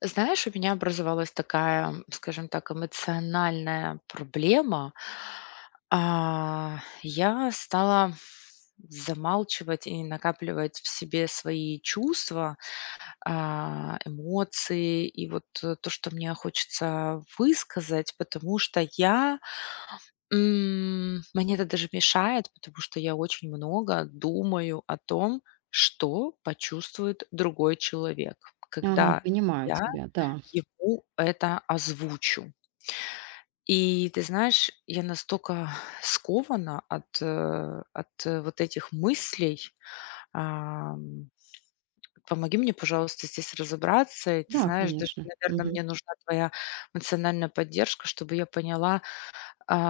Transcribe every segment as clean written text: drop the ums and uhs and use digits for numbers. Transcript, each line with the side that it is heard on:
left: Знаешь, у меня образовалась такая, скажем так, эмоциональная проблема. Я стала замалчивать и накапливать в себе свои чувства, эмоции и вот, то, что мне хочется высказать, потому что мне это даже мешает, потому что я очень много думаю о том, что почувствует другой человек,
right: Ага,
left: когда
right: понимаю
left: я
right: тебя, да.
left: ему это озвучу. И ты знаешь, я настолько скована от вот этих мыслей. Ам, помоги мне, пожалуйста, здесь разобраться. И ты
right: Да,
left: знаешь, даже,
right: конечно.
left: наверное,
right: Мгм.
left: мне нужна твоя эмоциональная поддержка, чтобы я поняла,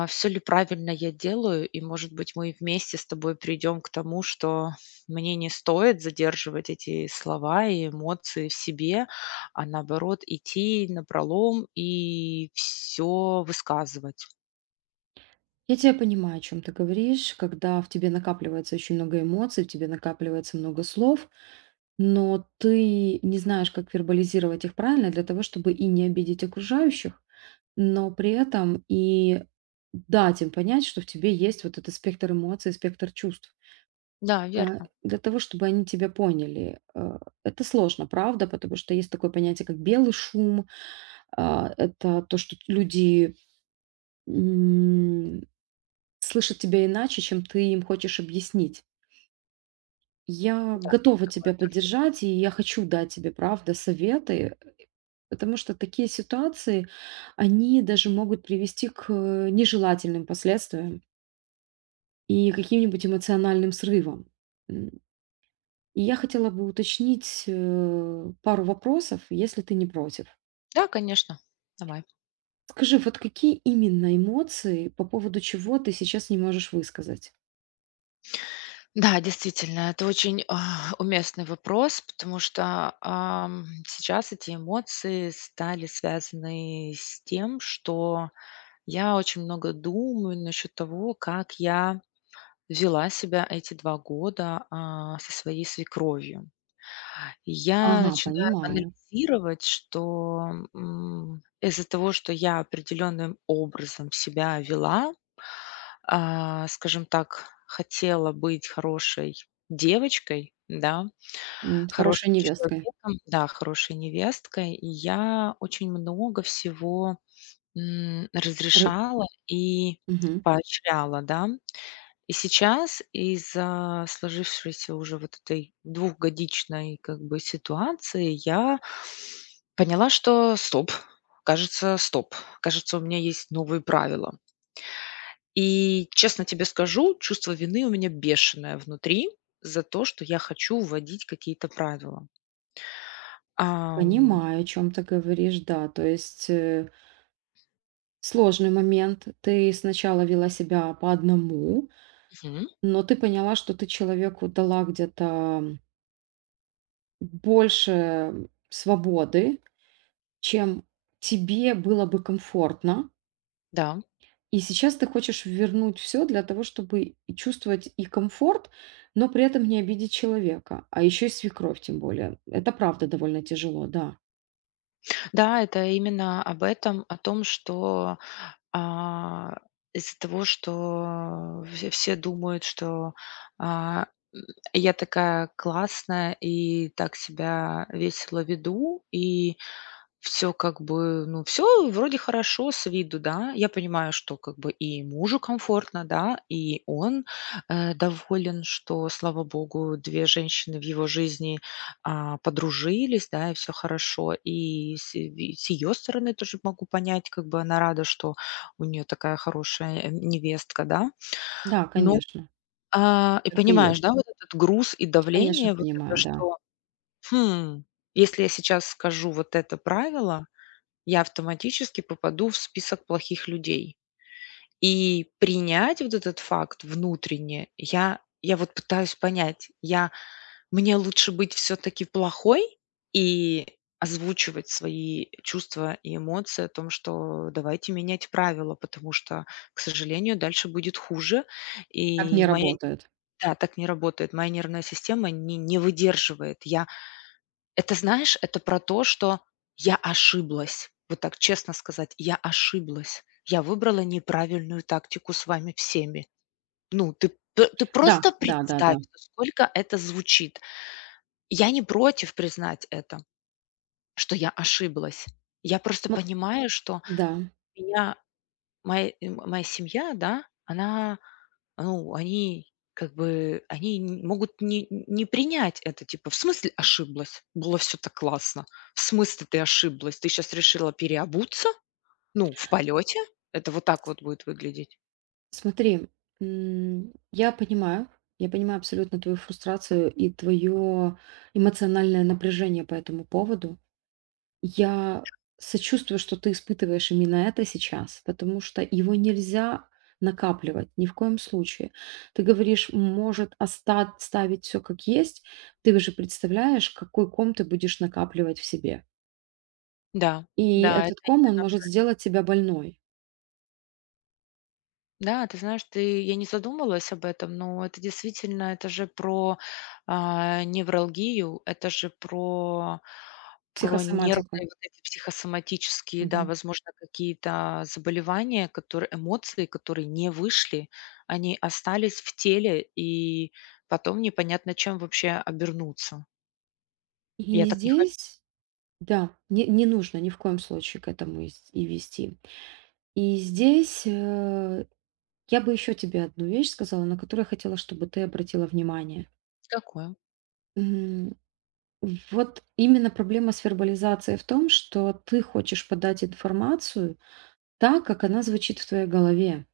left: все ли правильно я делаю, и, может быть, мы вместе с тобой придем к тому, что мне не стоит задерживать эти слова и эмоции в себе, а наоборот идти напролом и все высказывать.
right: Я тебя понимаю, о чем ты говоришь, когда в тебе накапливается очень много эмоций, в тебе накапливается много слов, но ты не знаешь, как вербализировать их правильно для того, чтобы и не обидеть окружающих, но при этом и дать им понять, что в тебе есть вот этот спектр эмоций, спектр чувств.
left: Да, верно.
right: Для того, чтобы они тебя поняли. Это сложно, правда, потому что есть такое понятие, как белый шум, это то, что люди м, слышат тебя иначе, чем ты им хочешь объяснить. Я
left: Да,
right: готова
left: такое
right: тебя
left: тоже есть.
right: поддержать, и я хочу дать тебе, правда, советы, потому что такие ситуации, они даже могут привести к нежелательным последствиям и каким-нибудь эмоциональным срывам. М, И я хотела бы уточнить пару вопросов, если ты не против.
left: Да, конечно. Давай.
right: Скажи, вот какие именно эмоции, по поводу чего ты сейчас не можешь высказать?
left: Да, действительно, это очень, уместный вопрос, потому что, сейчас эти эмоции стали связаны с тем, что я очень много думаю насчет того, как я вела себя эти 2 года, со своей свекровью. Я
right: Ага,
left: начинаю
right: понимаю.
left: анализировать, что, из-за того, что я определенным образом себя вела, скажем так, хотела быть хорошей девочкой, да, хорошим
right: Хорошая невестка.
left: человеком, да, хорошей невесткой, и я очень много всего
right: Р
left: разрешала и
right: мгм.
left: поощряла, да. И сейчас из-за сложившейся уже вот этой двухгодичной как бы ситуации я поняла, что стоп, кажется, у меня есть новые правила. И честно тебе скажу, чувство вины у меня бешеное внутри за то, что я хочу вводить какие-то правила. Ам,
right: Понимаю, о чем ты говоришь, да. То есть, сложный момент. Ты сначала вела себя по одному,
left: мгм,
right: но ты поняла, что ты человеку дала где-то больше свободы, чем тебе было бы комфортно.
left: да,
right: И сейчас ты хочешь вернуть все для того, чтобы и чувствовать и комфорт, но при этом не обидеть человека, а ещё и свекровь тем более. Это правда довольно тяжело, да.
left: да, это именно об этом, о том, что А, из-за того, что все думают, что, а, м, я такая классная и так себя весело веду, и все как бы, ну, все вроде хорошо с виду, да. Я понимаю, что как бы и мужу комфортно, да, и он, доволен, что, слава богу, 2 женщины в его жизни, подружились, да, и все хорошо. И с ее стороны тоже могу понять, как бы она рада, что у нее такая хорошая, невестка, да.
right: Да,
left: ну
right: конечно,
left: а, и
right: так и
left: понимаешь,
right: есть.
left: да, вот этот груз и
right: Конечно,
left: давление, вот это,
right: понимаю, да.
left: что: «Хм, если я сейчас скажу вот это правило, я автоматически попаду в список плохих людей. И принять вот этот факт внутренне, я вот пытаюсь понять, я мне лучше быть все таки плохой и озвучивать свои чувства и эмоции о том, что давайте менять правила, потому что, к сожалению, дальше будет хуже.
right: Как
left: И
right: не
left: моя
right: работает.
left: Да, так не работает. Моя нервная система не выдерживает. Знаешь, это про то, что я ошиблась. Вот так честно сказать, я ошиблась. Я выбрала неправильную тактику с вами всеми. Ну, ты просто
right: Да, да, да,
left: представь,
right: да.
left: сколько это звучит. Я не против признать это, что я ошиблась. Я просто
right: Смо
left: понимаю, что
right: да.
left: меня моя, э, м моя семья, да, она ну, они как бы, они н могут не принять это, типа: «В смысле ошиблась? Было все так классно. В смысле ты ошиблась? Ты сейчас решила переобуться? Ну, в полете, это вот так вот будет выглядеть».
right: Смотри, м, я понимаю, я понимаю абсолютно твою фрустрацию и твое эмоциональное напряжение по этому поводу. Я сочувствую, что ты испытываешь именно это сейчас, потому что его нельзя накапливать ни в коем случае. Ты говоришь, может оставить все как есть. Ты же представляешь, какой ком ты будешь накапливать в себе.
left: Да,
right: И
left: да, это
right: этот ком, он
left: именно
right: может сделать тебя больной,
left: Да, ты знаешь, ты я не задумывалась об этом, но это действительно, это же про невралгию, это же про нервные
right: психосоматику.
left: вот эти психосоматические, да,
right: Мгм.
left: возможно, какие-то заболевания, которые эмоции, которые не вышли, они остались в теле, и потом непонятно, чем вообще обернуться. Я
right: И
left: так не хочу
right: здесь, да, не нужно ни в коем случае к этому и вести. И здесь я бы еще тебе одну вещь сказала, на которую я хотела, чтобы ты обратила внимание.
left: быть такой.
right: М, Вот именно проблема с вербализацией в том, что ты хочешь подать информацию так, как она звучит в твоей голове.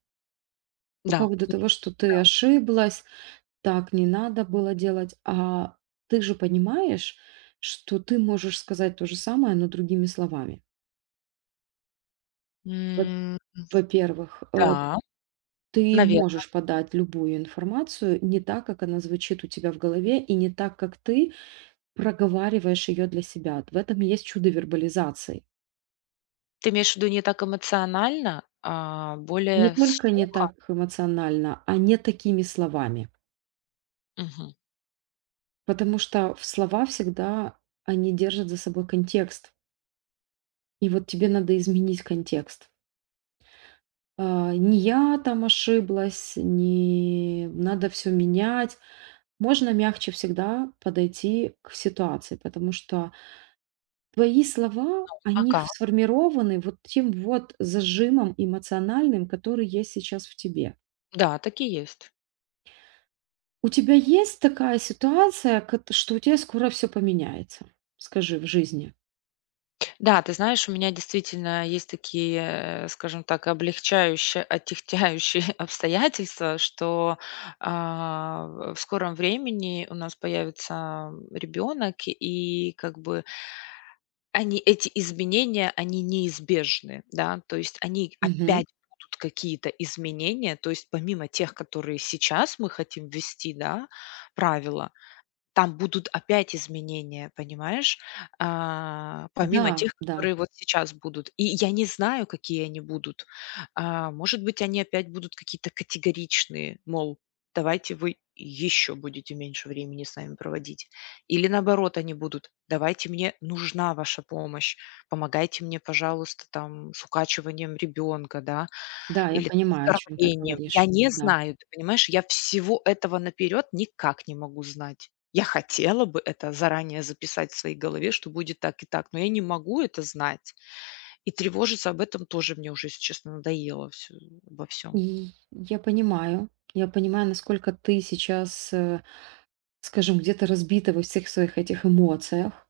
right: По
left: Да,
right: поводу того, что ты
left: да.
right: ошиблась, так не надо было делать. А ты же понимаешь, что ты можешь сказать то же самое, но другими словами. Во-
left: М,
right: Во-первых,
left: да,
right: ты
left: навер
right: можешь подать любую информацию не так, как она звучит у тебя в голове, и не так, как ты проговариваешь ее для себя. В этом и есть чудо вербализации.
left: ты имеешь в виду не так эмоционально, а
right: Не
left: более
right: только не
left: сухо?
right: так эмоционально, а не такими словами.
left: Мгм.
right: Потому что в слова всегда они держат за собой контекст. И вот тебе надо изменить контекст. Не я там ошиблась, не надо все менять. Можно мягче всегда подойти к ситуации, потому что твои слова, они
left: Ага.
right: сформированы вот тем вот зажимом эмоциональным, который есть сейчас в тебе.
left: Да, такие есть.
right: У тебя есть такая ситуация, что у тебя скоро все поменяется, скажи, в жизни?
left: Да, ты знаешь, у меня действительно есть такие, скажем так, облегчающие, отягчающие обстоятельства, что, а, в скором времени у нас появится ребенок, и как бы Они эти изменения, они неизбежны, да, то есть они
right: Мгм.
left: опять будут какие-то изменения, то есть помимо тех, которые сейчас мы хотим ввести, да, правила, там будут опять изменения, понимаешь?
right: Да,
left: Помимо тех,
right: да,
left: которые вот сейчас будут. И я не знаю, какие они будут. Может быть, они опять будут какие-то категоричные, мол, давайте вы еще будете меньше времени с нами проводить. Или наоборот, они будут, давайте мне нужна ваша помощь, помогайте мне, пожалуйста, там, с укачиванием ребенка, да,
right: да, я
left: или с
right: понимаю, о чем ты
left: кормлением. Я
right: говоришь.
left: не
right: Да.
left: знаю, ты понимаешь, я всего этого наперед никак не могу знать. Я хотела бы это заранее записать в своей голове, что будет так и так, но я не могу это знать. И тревожиться об этом тоже мне уже, если честно, надоело всё, обо всем.
right: И я понимаю, насколько ты сейчас скажем, где-то разбита во всех своих этих эмоциях,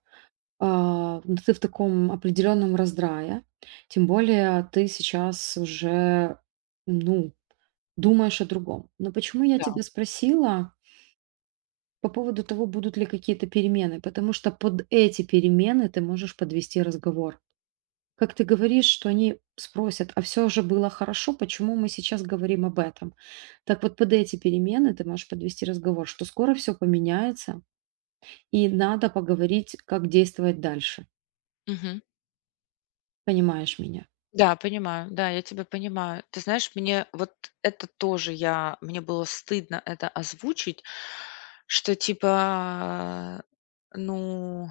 right: ну, ты в таком определенном раздрае, тем более ты сейчас уже, ну, думаешь о другом. Но почему я
left: Да.
right: тебя спросила по поводу того, будут ли какие-то перемены? Потому что под эти перемены ты можешь подвести разговор. Как ты говоришь, что они спросят, а все же было хорошо, почему мы сейчас говорим об этом? Так вот, под эти перемены ты можешь подвести разговор, что скоро все поменяется, и надо поговорить, как действовать дальше.
left: Мгм.
right: Понимаешь меня?
left: Да, понимаю. Да, я тебя понимаю. Ты знаешь, мне вот это тоже я мне было стыдно это озвучить, что типа, ну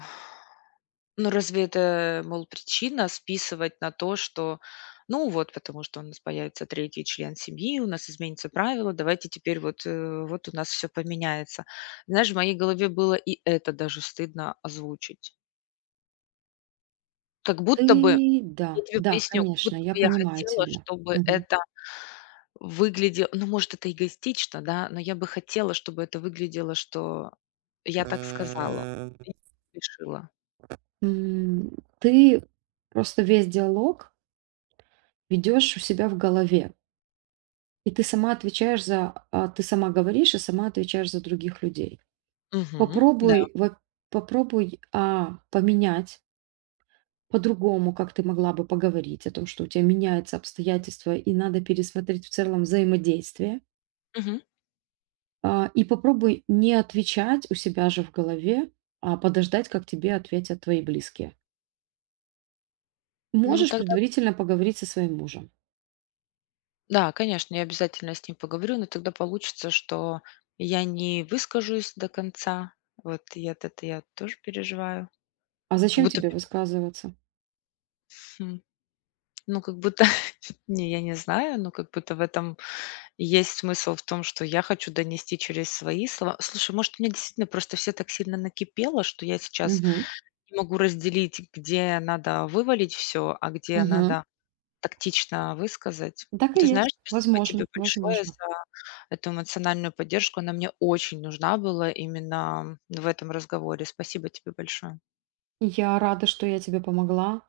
left: Ну, разве это, мол, причина списывать на то, что, ну вот, потому что у нас появится третий член семьи, у нас изменится правило, давайте теперь вот у нас все поменяется. Знаешь, в моей голове было и это даже стыдно озвучить. Как
right: Ты
left: будто бы, я
right: да,
left: тебе
right: да,
left: поясню, как
right: конечно,
left: будто
right: я
left: бы я
right: понимаю
left: хотела,
right: тебя.
left: чтобы
right: Мгм.
left: это выглядело, ну, может, это эгоистично, да, но я бы хотела, чтобы это выглядело, что я так сказала, я так решила.
right: М, Ты просто весь диалог ведешь у себя в голове, и ты сама отвечаешь за ты сама говоришь и сама отвечаешь за других людей.
left: Мгм, да,
right: Попробуй, во Попробуй, поменять по-другому, как ты могла бы поговорить о том, что у тебя меняются обстоятельства и надо пересмотреть в целом взаимодействие.
left: мгм.
right: И попробуй не отвечать у себя же в голове, а подождать, как тебе ответят твои близкие.
left: Ну,
right: Можешь
left: тогда
right: предварительно поговорить со своим мужем.
left: Да, конечно, я обязательно с ним поговорю, но тогда получится, что я не выскажусь до конца. Вот и от это я тоже переживаю.
right: А
left: Как
right: зачем
left: будто
right: тебе
left: мне
right: высказываться?
left: хм, ну, как будто не, я не знаю, но как будто в этом есть смысл в том, что я хочу донести через свои слова. Слушай, может, у меня действительно просто все так сильно накипело, что я сейчас
right: Мгм.
left: не могу разделить, где надо вывалить все, а где
right: Мгм.
left: надо тактично высказать.
right: Так и
left: Ты
right: есть.
left: знаешь, спасибо тебе
right: Возможно,
left: большое
right: возможно.
left: за эту эмоциональную поддержку. Она мне очень нужна была именно в этом разговоре. Спасибо тебе большое.
right: Я рада, что я тебе помогла.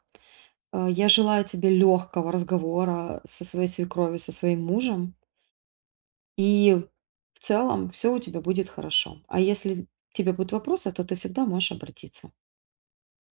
right: Я желаю тебе легкого разговора со своей свекровью, со своим мужем. И в целом все у тебя будет хорошо. А если тебе будут вопросы, то ты всегда можешь обратиться.